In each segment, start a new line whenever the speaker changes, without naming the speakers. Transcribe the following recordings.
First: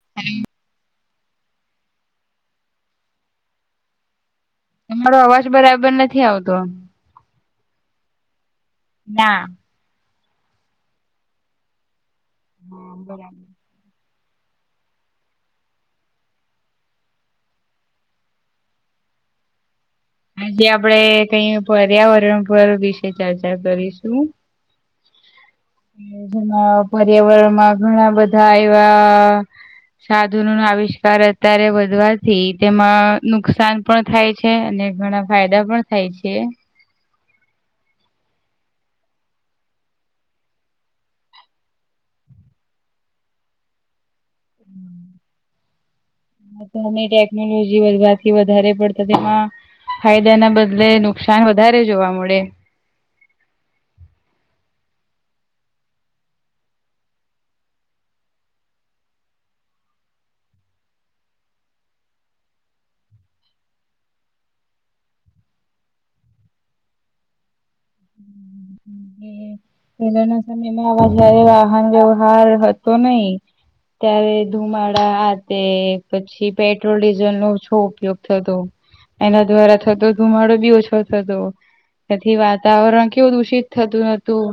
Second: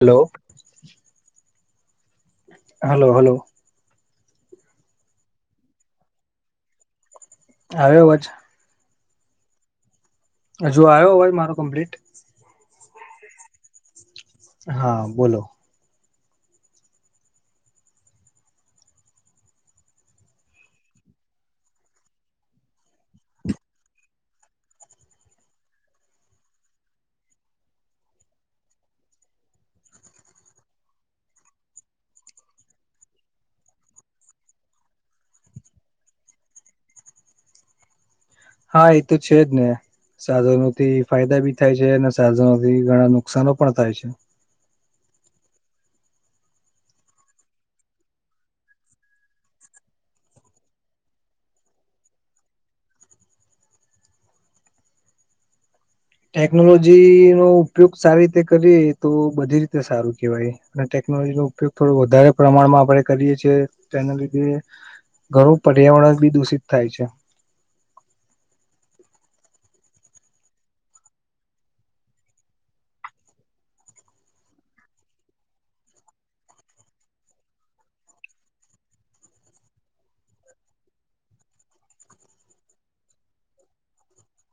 Hello. Hello hello.
તમારો અવાજ બરાબર નથી આવતો.
આવે આવાજ.
ના.
હજુ આવ્યો અવાજ મારો કમ્પ્લીટ.
હા બરાબર.
હા બોલો.
આજે આપડે કઈ પર્યાવરણ પર વિશે ચર્ચા કરીશું. હ. [unintelligible] જેમાં પર્યાવરણમાં ઘણા બધા એવા સાધુનો નો આવિષ્કાર અત્યારે વધવાથી તેમાં નુકસાન પણ થાય છે અને ઘણા ફાયદા પણ થાય છે
હા એ તો છે જ ને સાધનો થી ફાયદા ભી થાય છે અને સાધનોથી ઘણા નુકશનો પણ થાય છે
તો ટેકનોલોજી વધવાથી વધારે પડતા તેમાં ફાયદા ના બદલે નુકસાન વધારે જોવા મળે
ટેકનોલોજી નો ઉપયોગ સારી રીતે કરીએ તો બધી રીતે સારું કેહેવાય અને ટેકનોલોજી નો ઉપયોગ થોડો વધારે પ્રમાણમાં આપણે કરીએ છીએ તેના લીધે ઘર પર્યાવરણ બી દૂષિત થાય છે
[unintelligible] પહેલાના સમયમાં હ જયારે વાહન વ્યવહાર હતો નહી ત્યારે ધુમાડા તે પછી પેટ્રોલ ડીઝલ નો શ ઉપયોગ થતો એના દ્વારા થતો ધુમાડો બી ઓછો થતો તેથી વાતાવરણ કેવું દુષિત થતું નતું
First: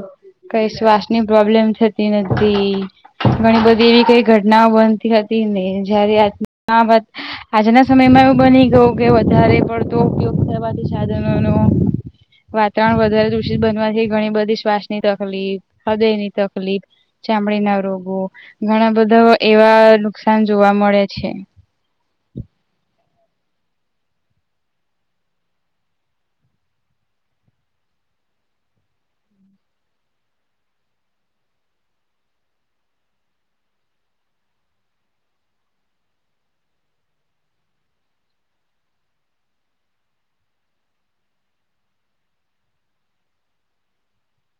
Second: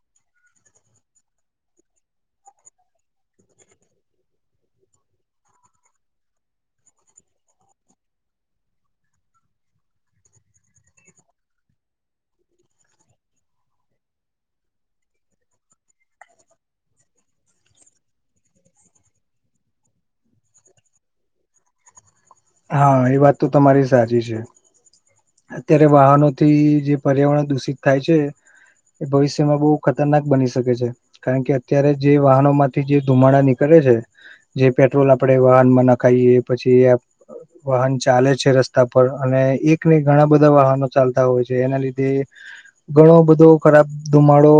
કઈ શ્વાસ ની પ્રોબ્લેમ થતી નથી. ઘણી બધી એવી કઈ ઘટનાઓ બનતી હતી ને જયારે આ વાત આજના સમયમાં એવું બની ગયું કે વધારે પડતો ઉપયોગ થવાથી સાધન નો વાતાવરણ વધારે દુષિત બનવાથી ઘણી બધી શ્વાસ ની તકલીફ હૃદય ની તકલીફ ચામડી ના રોગો ઘણા બધા એવા નુકસાન જોવા મળે છે.
હા એ વાત તો તમારી સાચી છે. અત્યારે વાહનોથી જે પર્યાવરણ દૂષિત થાય છે. એ ભવિષ્યમાં બહુ ખતરનાક બની શકે છે. કારણ કે અત્યારે જે વાહનો માંથી જે ધુમાડા નીકળે છે. જે પેટ્રોલ આપડે વાહનમાં નાખાઈએ પછી વાહન ચાલે છે રસ્તા પર અને એક ને ઘણા બધા વાહનો ચાલતા હોય છે એના લીધે ઘણો બધો ખરાબ ધુમાડો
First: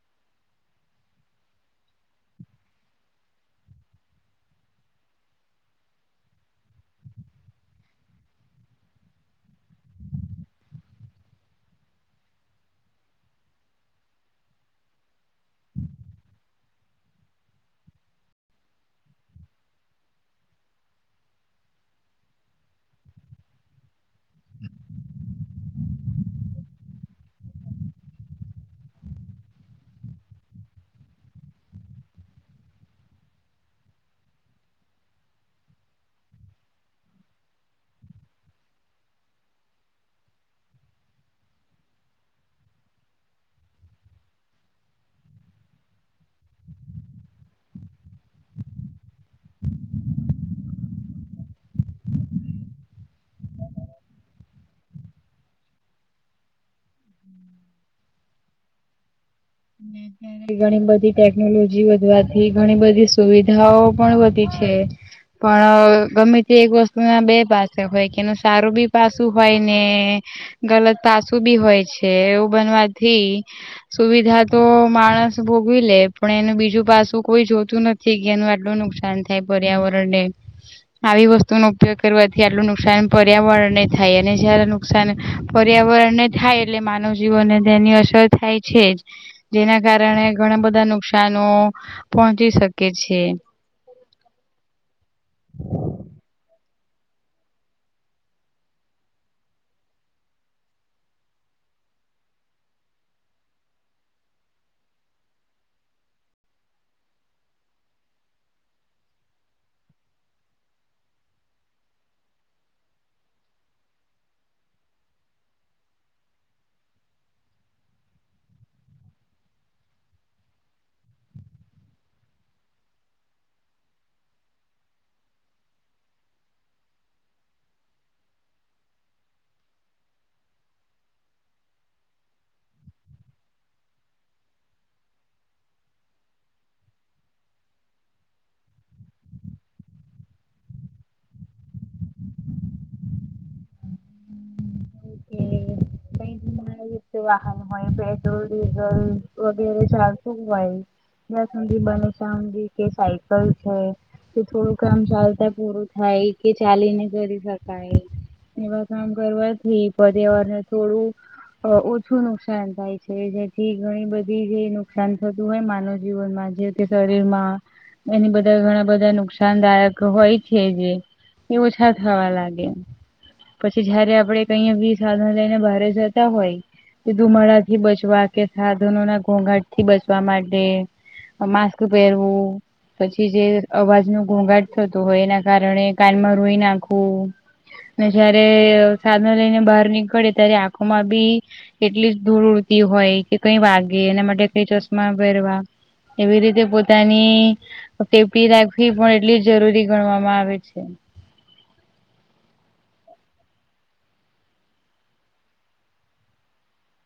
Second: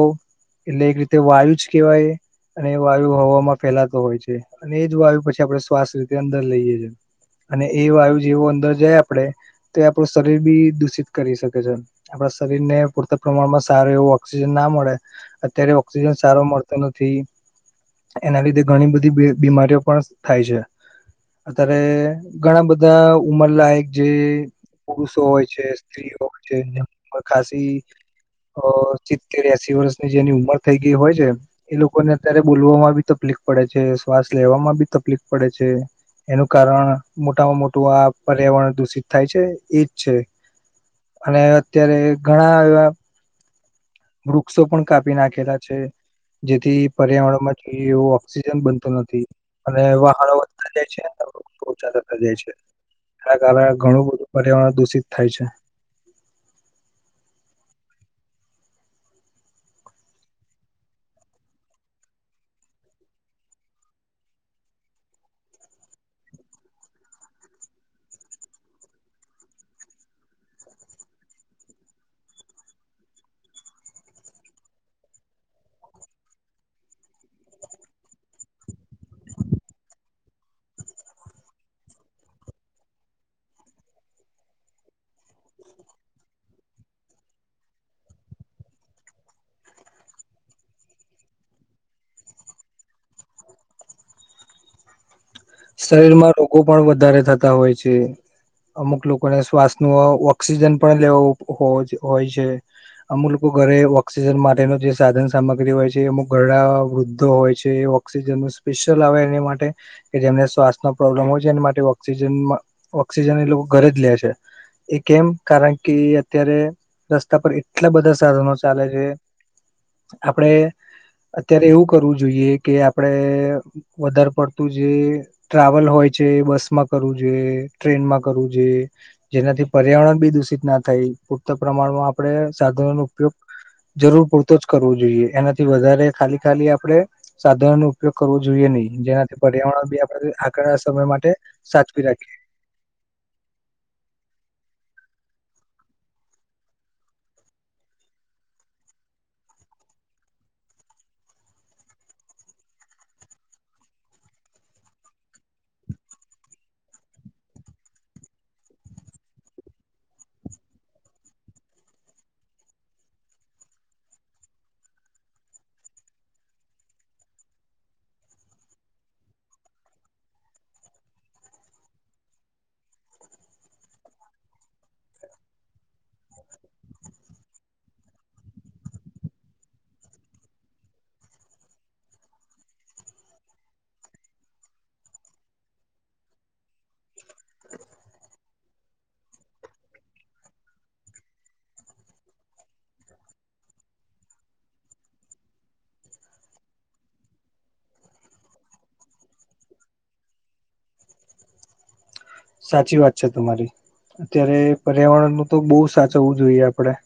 એટલે એક રીતે વાયુ જ કેહેવાય. અને એ વાયુ હવામાં ફેલાતો હોય છે અને એ જ વાયુ પછી આપણેે સ્વાસ્થ રીતે અંદર લઈએ છે. અને એ વાયુ જેવો અંદર જાય આપડે તો આપણું શરીર બી દૂષિત કરી શકે છે. આપણા શરીર ને પૂરતા પ્રમાણમાં સારું એવું ઓક્સિજન ના મળે અત્યારે ઓક્સિજન સારો મળતો નથી. એના લીધે ઘણી બધી બીમ બીમારીઓ પણ થાય છે અત્યારે ઘણા બધા ઉમરલાયક જે પુરુષો હોય છે. [unintelligible] ખાંસી અ સિત્તેર એસી વર્ષની જેની ઉમર થઈ ગઈ હોય છે એ લોકોને અત્યારે બોલવામાં બી તકલીફ પડે છે શ્વાસ લેવામાં બી તકલીફ પડે છે. એનું કારણ મોટામાં મોટું આ પર્યાવરણ દૂષિત થાય છે એજ છે. અને અત્યારે ઘણા એવા વૃક્ષો પણ કાપી નાખેલા છે. જેથી પર્યાવરણ માં જોઈ એવો ઓક્સિજન બનતો નથી. અને વાહનો વધતા જાય વૃક્ષો ઓછા થતા જાય છે. એના કારણે ઘણું બધું પર્યાવરણ દૂષિત થાય છે.
[inaudible] ઘણી બધી ટેકનોલોજી વધવાથી ઘણી બધી સુવિધાઓ પણ વધી છે. પણ ગમે તે એક વસ્તુ ના બે પાસે હોય કે એનું સારું બી પાસું હોય ને ગલત પાસું બી હોય છે એવું બનવાથી સુવિધા તો માણસ ભોગવી લે પણ એનું બીજું પાછું કોઈ જોતું નથી કે એનું આટલું નુકસાન તો પર્યાવરણને આવી વસ્તુ નો ઉપયોગ કરવાથી આટલું નુકસાન પર્યાવરણને થાય અને જ્યારે નુકસાન પર્યાવરણને થાય એટલે માનવ જીવનને તેની અસર થાય છે જ જેના કારણે ઘણા બધા નુકશનો પહોંચી શકે છે.
શરીર માં રોગો પણ વધારે થતા હોય છે. અમુક લોકોને શ્વાસ ન ઓક્સિજન પણ લેવો હોય છે અમુક લોકો ઘરે ઓક્સિજન માટેનો જે સાધન સામગ્રી હોય છે અમુક ઘરડા વૃદ્ધો હોય છે. ઓક્સિજન ન સ્પેશિયલ આવે એને માટે કે જેમને શ્વાસનો પ્રોબ્લેમ હોય છે એના માટે ઓક્સિજન ઓક્સિજન એ લોકો ઘરે જ લે છે એ કેમ કારણ કે અત્યારે રસ્તા પર એટલા બધા સાધનો ચાલે છે આપડે અત્યારે એવું કરવું જોઈએ કે આપડે વધારે પડતું જે ટ્રાવેલ હોય છે બસ માં કરવું જોઈએ ટ્રેનમાં કરવું જોઈએ. જેનાથી પર્યાવરણ બી દૂષિત ના થાય પૂરતા પ્રમાણમાં આપણે સાધનો નો ઉપયોગ જરૂર પૂરતો જ કરવો જોઈએ એનાથી વધારે ખાલી ખાલી આપડે સાધનનો ઉપયોગ કરવો જોઈએ નહી જેનાથી પર્યાવરણ બી આગળ સમય માટે સાચવી રાખીએ
કઈ મા પેટ્રોલ ડીઝલ વગેરે શ હોય જ સુી બને શજી કે સાયકલ છે કે થોડું કામ ચાલતા પૂરું થાય કે ચાલીને કરી શકાય એવા કામ કરવાથી પર્યાવાર થોડું ઓછું નુકસાન થાય છે જેથી ઘણી બધી જે નુકસાન થતું હોય માનવ જીવનમાં જે. શરીર માં એની બધા ઘણા બધા નુકસાનદાયક હોય છે જે એ ઓછા થવા લાગે પછી જયારે આપડે કહીયા બી સાધન લઈને બારે હોય ધુમાડા થી બચવા કે સાધનો ના ઘોઘાટ થી બચવા માટે માસ્ક પહેરવું પછી જે અવાજ ન ગુણઘાટ થતો હોય એના કારણે કાનમાં રોઈ નાખવું ને જયારે સાધનો લઈને બહાર નીકળે ત્યારે આંખોમાં બી એટલી જ દૂર ઉડતી હોય કે કઈ વાગે એના માટે કઈ ચશ્મા પહેરવા એવી રીતે પોતાની તેી રાખવી પણ એટલી જરૂરી ગણવામાં આવે છે
સાચી વાત છે તમારી અત્યારે પર્યાવરણનુંું તો બહુ સાચ હોવું જોઈએ આપડે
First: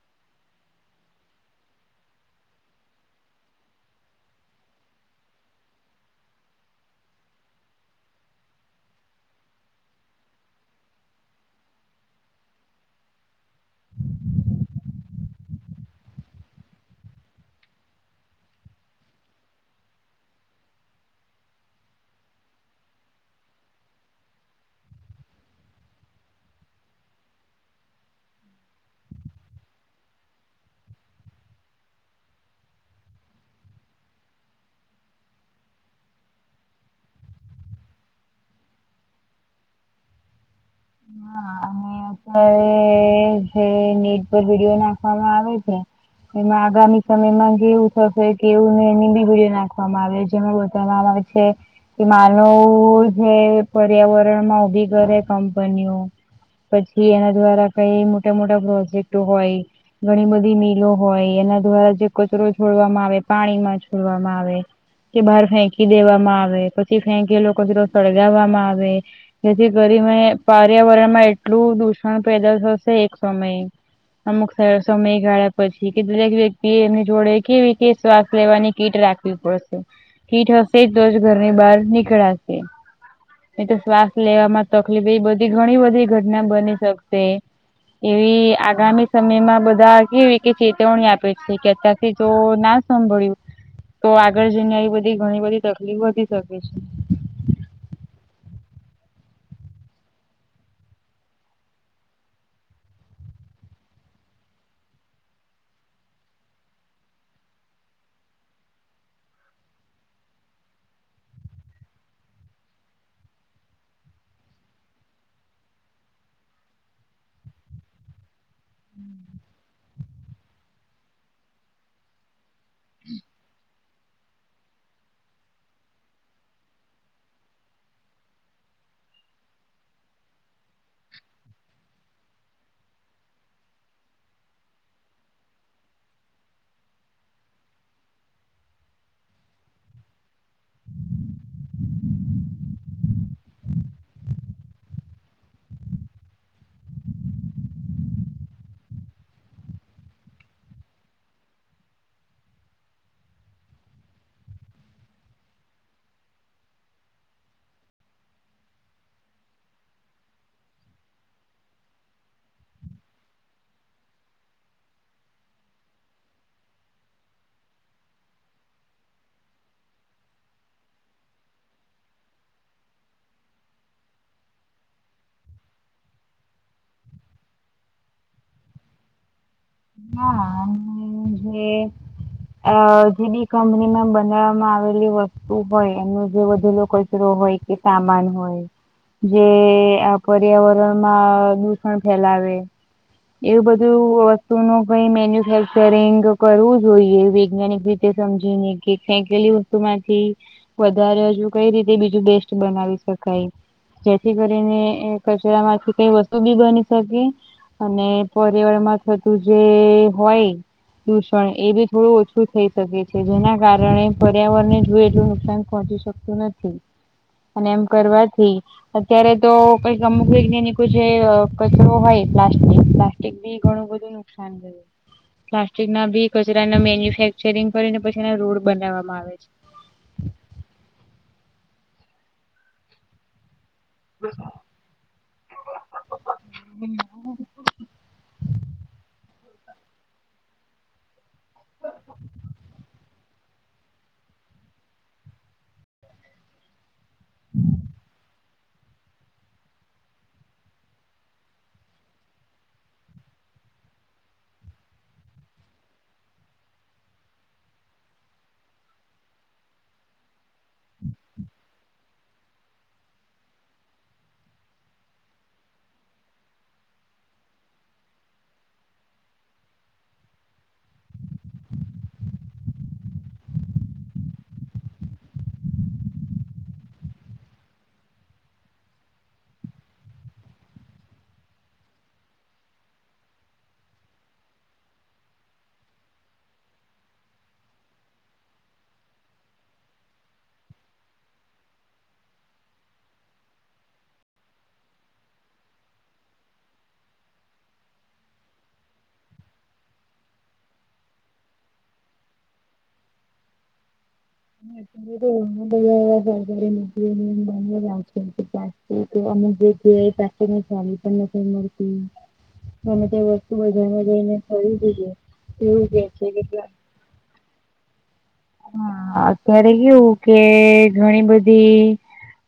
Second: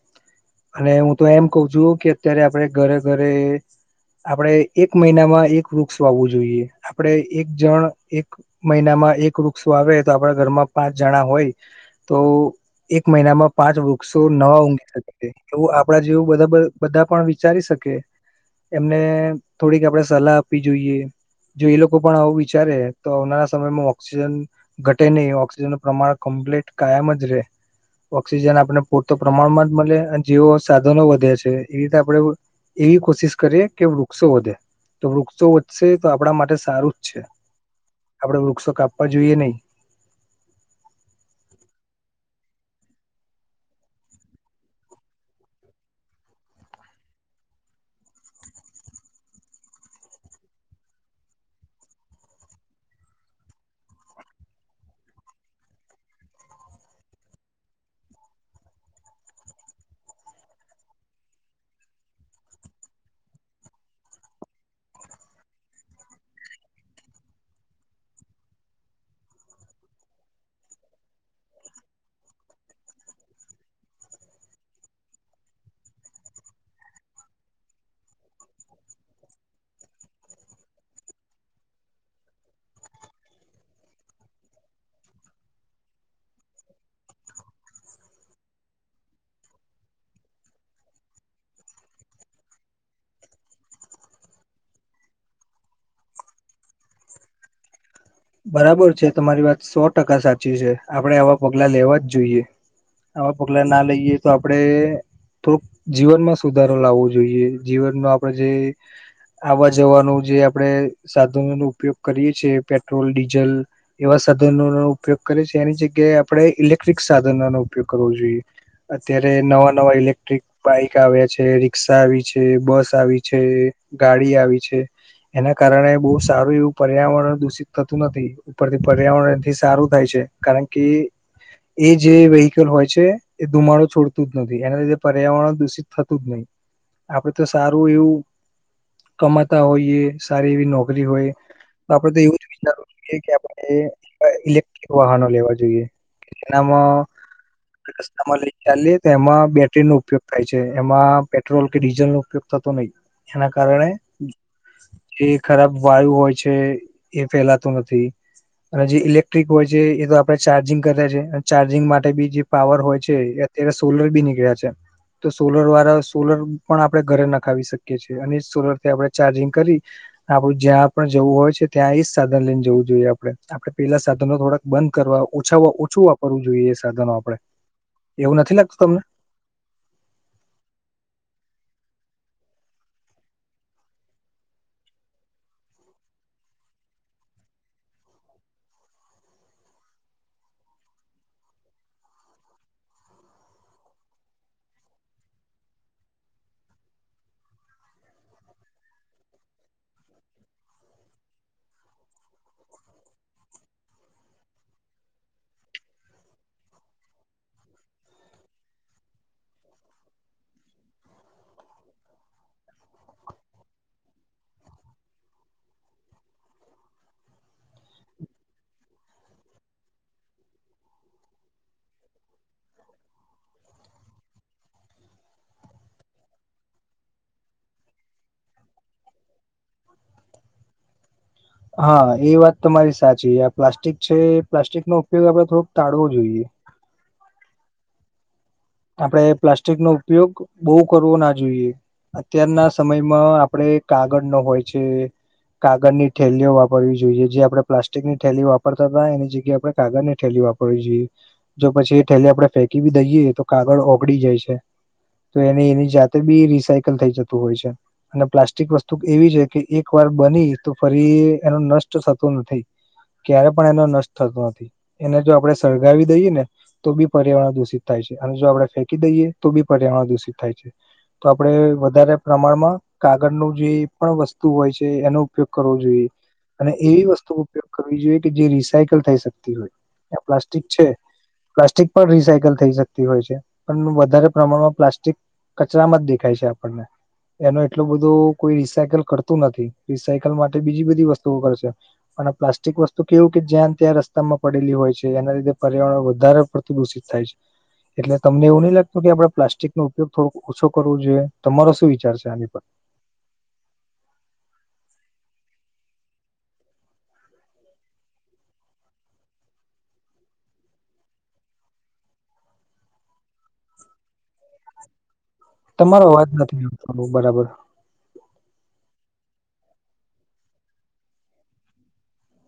અને હું તો એમ કઉ છું કે અત્યારે આપડ ઘરે ઘરે આપણેે એક મહિનામાં એક વૃક્ષ વાવવું જોઈએ આપણેે એક જણ એક મહિનામાં એક વૃક્ષો આવે તો આપણા ઘરમાં પાંચ જણા હોય તો એક મહિનામાં પાંચ વૃક્ષો નવા ઊઘ એવું આપડા જેવું બધબર બધા પણ વિચારી શકે એમને થોડીક આપણેે સલાહ આપવી જોઈએ જો એ લોકો પણ આવું વિચારે તો આવનારા સમયમાં ઓક્સિજન ઘટે નહીં ઓક્સિજનનું પ્રમાણ કમ્પ્લીટ કાયમ જ ર રહે ઓક્સિજન આપણે પૂરતો પ્રમાણમાં જ મળે અને જેવો સાધનો વધે છે એ રીતે આપણેે એવી કોશિશ કરીે કે વૃક્ષો વધે તો વૃક્ષો વધશે તો આપણા માટે સારું જ છે આપડે વૃક્ષો કાપવા જોઈએ નહી
હા અ જે નેટ પર વિડીયો નાખવામાં આવે છે એમાં આગામી સમયમાં કેવું થશે કેવું નેબી ભુજન નાખવામાં આવે જેમાં બધા છે કે માનવ જે પર્યાવરણ માં ઉભી કરે કંપનીઓ પછી એના દ્વારા કઈ મોટા મોટા પ્રોજેક્ટ હોય ઘણી બધી મિલો હોય એના દ્વારા જે કચરો છોડવામાં આવે પાણીમાં છોડવામાં આવે કે બહાર ફેંકી દેવામાં આવે પછી ફેંકી લોકો તો સળગાવવામાં આવે જેથી કરીરી પર્યાવરણમાં એટલું દૂષણ પેદા થશે એક સમય અમુકો સમય ગાળ્યા પછી કે દરેક વ્યક્તિ એમની જોડે કેવી કે શ્વાસ લેવાની કીટ રાખ પ ઠીટ હશે તો જ ઘરની બહાર નીકળાશે. એ તો શ્વાસ લેવામાં તકલીફ એ બધી ઘણી બધી ઘટના બની શકશે. એવી આગામી સમયમાં બધા કેવી કે ચેતવણી આપે છે કે અત્યારથી જો ના. સાંભળ્યું તો આગળ જઈને આવી બધી ઘણી બધી તકલીફ વધી શકે છે.
બરાબર છે તમારી વાત સો ટકા સાચી છે આપડે આવા પગલા લેવા જ જોઈએ. હવા પગલા ના લઈએ તો આપડે. થોડોક જીવનમાં સુધારો લાવવો જોઈએ જીવનમાં આપણે જે. આવા જવાનું જે આપણેે સાધનો ન ઉપયોગ કરીએ છ છેએ પેટ્રોલ ડીઝલ. એવા સાધનોનોો ઉપયોગ કરે છે એની જગ્યાએ આપણે ઇલેક્ટ્રિક સાધનો નો ઉપયોગ કરવો જોઈએ. અત્યારે નવા નવા ઇલેક્ટ્રિક બાઈક આવ્યા છે રિક્ષા આવી છે. બસ આવી છે. ગાડી આવી છે એના કારણે બહુ સારું એવું પર્યાવરણ દૂષિત. થતું નથી ઉપરથી પર્યાવરણથી સારું થાય છે કારણ કે. એ જે વેહકલ હોય છે. એ ધુમાડો છોડતું જ નથી એના લીધે પર્યાવરણ દુષિત થતું જ નહીિ. આપડે તો સારું એવું. કમાતા હોઈએ સારી એવી નોકરી હોય તો આપડે તો એવું. જ કે આપણે ઇલેક્ટ્રિક વાહનો લેવા જોઈએ તેનામાં. રસ્તામાં લઈ ચાલીએ તો એમાં બેટરી નો ઉપયોગ થાય છે એમાં પેટ્રોલ કે ડીઝલ નો ઉપયોગ. થતો નહી એના કારણે એ ખરાબ વાયુ હોય છે. એ ફેલાતું નથી. અને જે ઇલેક્ટ્રિક હોય છે એ તો આપણે ચાર્જિંગ કર્યા છે ચાર્જિંગ માટે બી જે પાવર હોય છે. અત્યારે સોલર બી નીકળ્યા છે. તો સોલર વાળા સોલર પણ આપડણે ઘરે નખાવી શકીએ છીએ અને સોલરથી આપણે ચાર્જિંગ કરી. આપું જ્યાં પણ જવું હોય છે ત્યાં આઈસ. સાધન લઈને જવું જોઈએ આપડે આપણે પેલા સાધનો થોડાક બંધ કરવા ઓછા ઓછું. કરવું જોઈએ એ સાધનો આપડે એવું નથી લાગતું તમને.
હા જે. અ જે બી કંપનીમાં બનાવવામાં આવેલી વસ્તુ હોય એમનો જે વધેલો કચરો હોય. કે સામાન હોય. જે આ પર્યાવરણમાં દૂષણ ફેલાવે. એવું બધું. નું કઈ મેન્યુફેક્ચરિંગ કરવું જોઈએ વૈજ્ઞાનિક રીતે સમજીને કે ફેંકેલું. માંથી વધારે હજુ કઈ રીતે બીજું બેસ્ટ બનાવી શકાય. જેથી કરીને કચરા માંથી કઈ વસ્તુ બી બની શકે અને પર્યાવાર માં થતું જે હોય. દૂષણ એ બી થોડું ઓછું થઈ શકે છે જેના કારણે પર્યાવરણ ને જોએ એટલું નુકસાન પહોંચી શકે. નથી અને એમ કરવાથી. અત્યારે તો કઈક અમુક વૈજ્ઞાનિકો જે કચરો હોય પ્લાસ્ટિક પ્લાસ્ટિક. બી ઘણું બધું નુકસાન કરયું. પ્લાસ્ટિક ના બી કચરા મેન્યુફેક્ચરિંગ કરીને પછી એને રોડ બનાવવામાં આવે છે.
હા એ વાત તમારી સાચી આ પ્લાસ્ટિક છે એ પ્લાસ્ટિક નો ઉપયોગ આપડે થોડોક ટાળવો જોઈએ. આપણેે પ્લાસ્ટિક નો ઉપયોગ બહુ કરવો ના જોઈએ. અત્યારના સમયમાં આપણે કાગળ નો હોય છે. કાગળ ની થેલીઓ વારવી જોઈએ જે આપણે પ્લાસ્ટિક ની થેલીઓ વાપરતા હતા એની જગ્યાએ આપણે કાગળ ની થેલી વાપરતા. હોવિજોએ જો પછી એ થેલી આપડે ફેંકી બી દઈએ તો કાગળ ઓગળી જાય છે. તો એની એની જાતે બી રિસાયકલ થઈ જતું હોય છે. અને પ્લાસ્ટિક વસ્તુ એવી છે કે એક વાર બની તો ફરી એનો નષ્ટ થતો નથી. ક્યારે પણ એનો નષ્ટ થતો નથી. એને જો આપડણે સળગાવી દઈએ ને તો બી પર્યાવરણ દૂષિત થાય છે. અને જો આપણે ફેંકી દઈએ તો બી પર્યાવરણ દૂષિત થાય છે તો આપડણે વધારે પ્રમાણમાં કાગળ નું જે પણ વસ્તુ હોય છે એનો ઉપયોગ કરવો જોઈએ અને એવી વસ્તુ ઉપયોગ કરવી જોઈએ કે જે રિસાયકલ થઈ શકતી હોય આ પ્લાસ્ટિક છે પ્લાસ્ટિક પણ રિસાયકલ થઈ શકે હોય છે પણ વધારે પ્રમાણમાં પ્લાસ્ટિક કચરામાં જ દેખાય છે આપણને એનો એટલો બધો કોઈ રિસાયકલ કરતું નથી રિસાયકલ માટે બીજી બધી વસ્તુઓ કરશે પણ પ્લાસ્ટિક વસ્તુ કેવું કે જ્યાં ત્યાં રસ્તા માં પડેલી હોય છે એના લીધે પર્યાવરણ વધારે પ્રદૂ થાય છે એટલે તમને એવું નહી લાગતું કે આપડે પ્લાસ્ટિક નો ઉપયોગ થોડોક ઓછો કરવો જોઈએ તમારો શું વિચાર છે આની પર
હ [unintelligible] ને સલી પણ નથી મળતી ગમે તે વસ્તુ બધામાં જઈને [unintelligible] એવું કે છે કેટલા
બહુ બરાબર
હા અત્યારે કેવું કે ઘણી બધી.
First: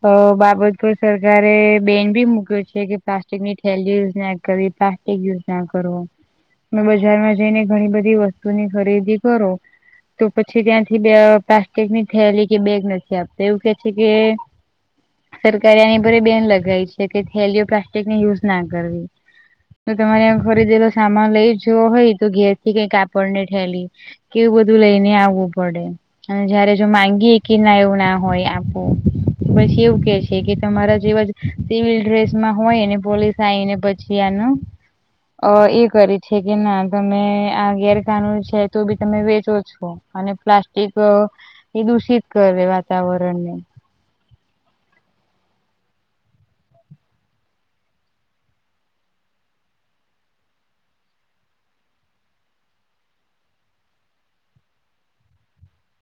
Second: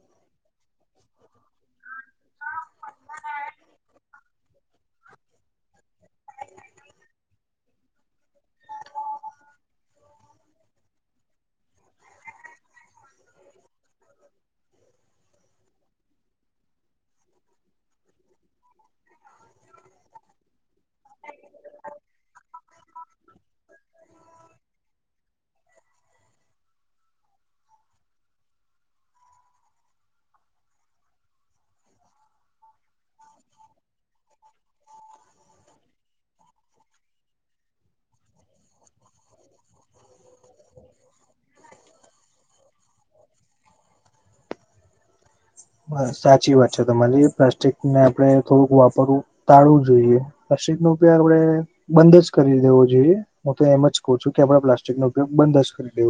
અ બાબત પર સરકારે બેન ભી મુૂક્યો છે કે પ્લાસ્ટિક ની થેલ યુઝ ના કરીય એક દિવસ ના્યા કરો ત બજારમાં જઈને ઘણી બધી વસ્તુની ખરીદી કરો તો પછી ત્યાંથી બે પ્લાસ્ટિક ની થયલી કે બેગ નથી આપતો એવું કે છે કે. સરકારે આની ભરે બેન લગાવી છે કે હેલીયો પ્લાસ્ટિકને યુઝ ના કરવી તો તમારે ખરીદેલો સામાન લઈ જોો હોય તો ઘેરથી કઈ કાપડ ને ઠેલી કેવું બધું લઈને આવવું પડે. અને જયારે જો માંગીએે કે ના એવું ના હોય આપું. પછી એવું કે છે કે તમારા જેવા સિવિલ ડ્રેસમાં હોયને પોલીસ આવીને પછી. છિયાન. અ એ કરી છે કે ના તમે આ ગેરકાનૂન છે તો બી તમે વેચો છો. અને પ્લાસ્ટિક એ દૂષિત કરે વાતાવરણને
બ સાચી વાત છે તમારે પ્લાસ્ટિકને આપડે થોડુંક વાપરવું ટાળવું જોઈએ. રશિક નો ઉપયોગ આપડે બંધ જ કરી દેવો જોઈએ હું તો એમ જ કહ છું કે આપડા પ્લાસ્ટિક નો ઉપયોગ બંધ જ કરી દેવો.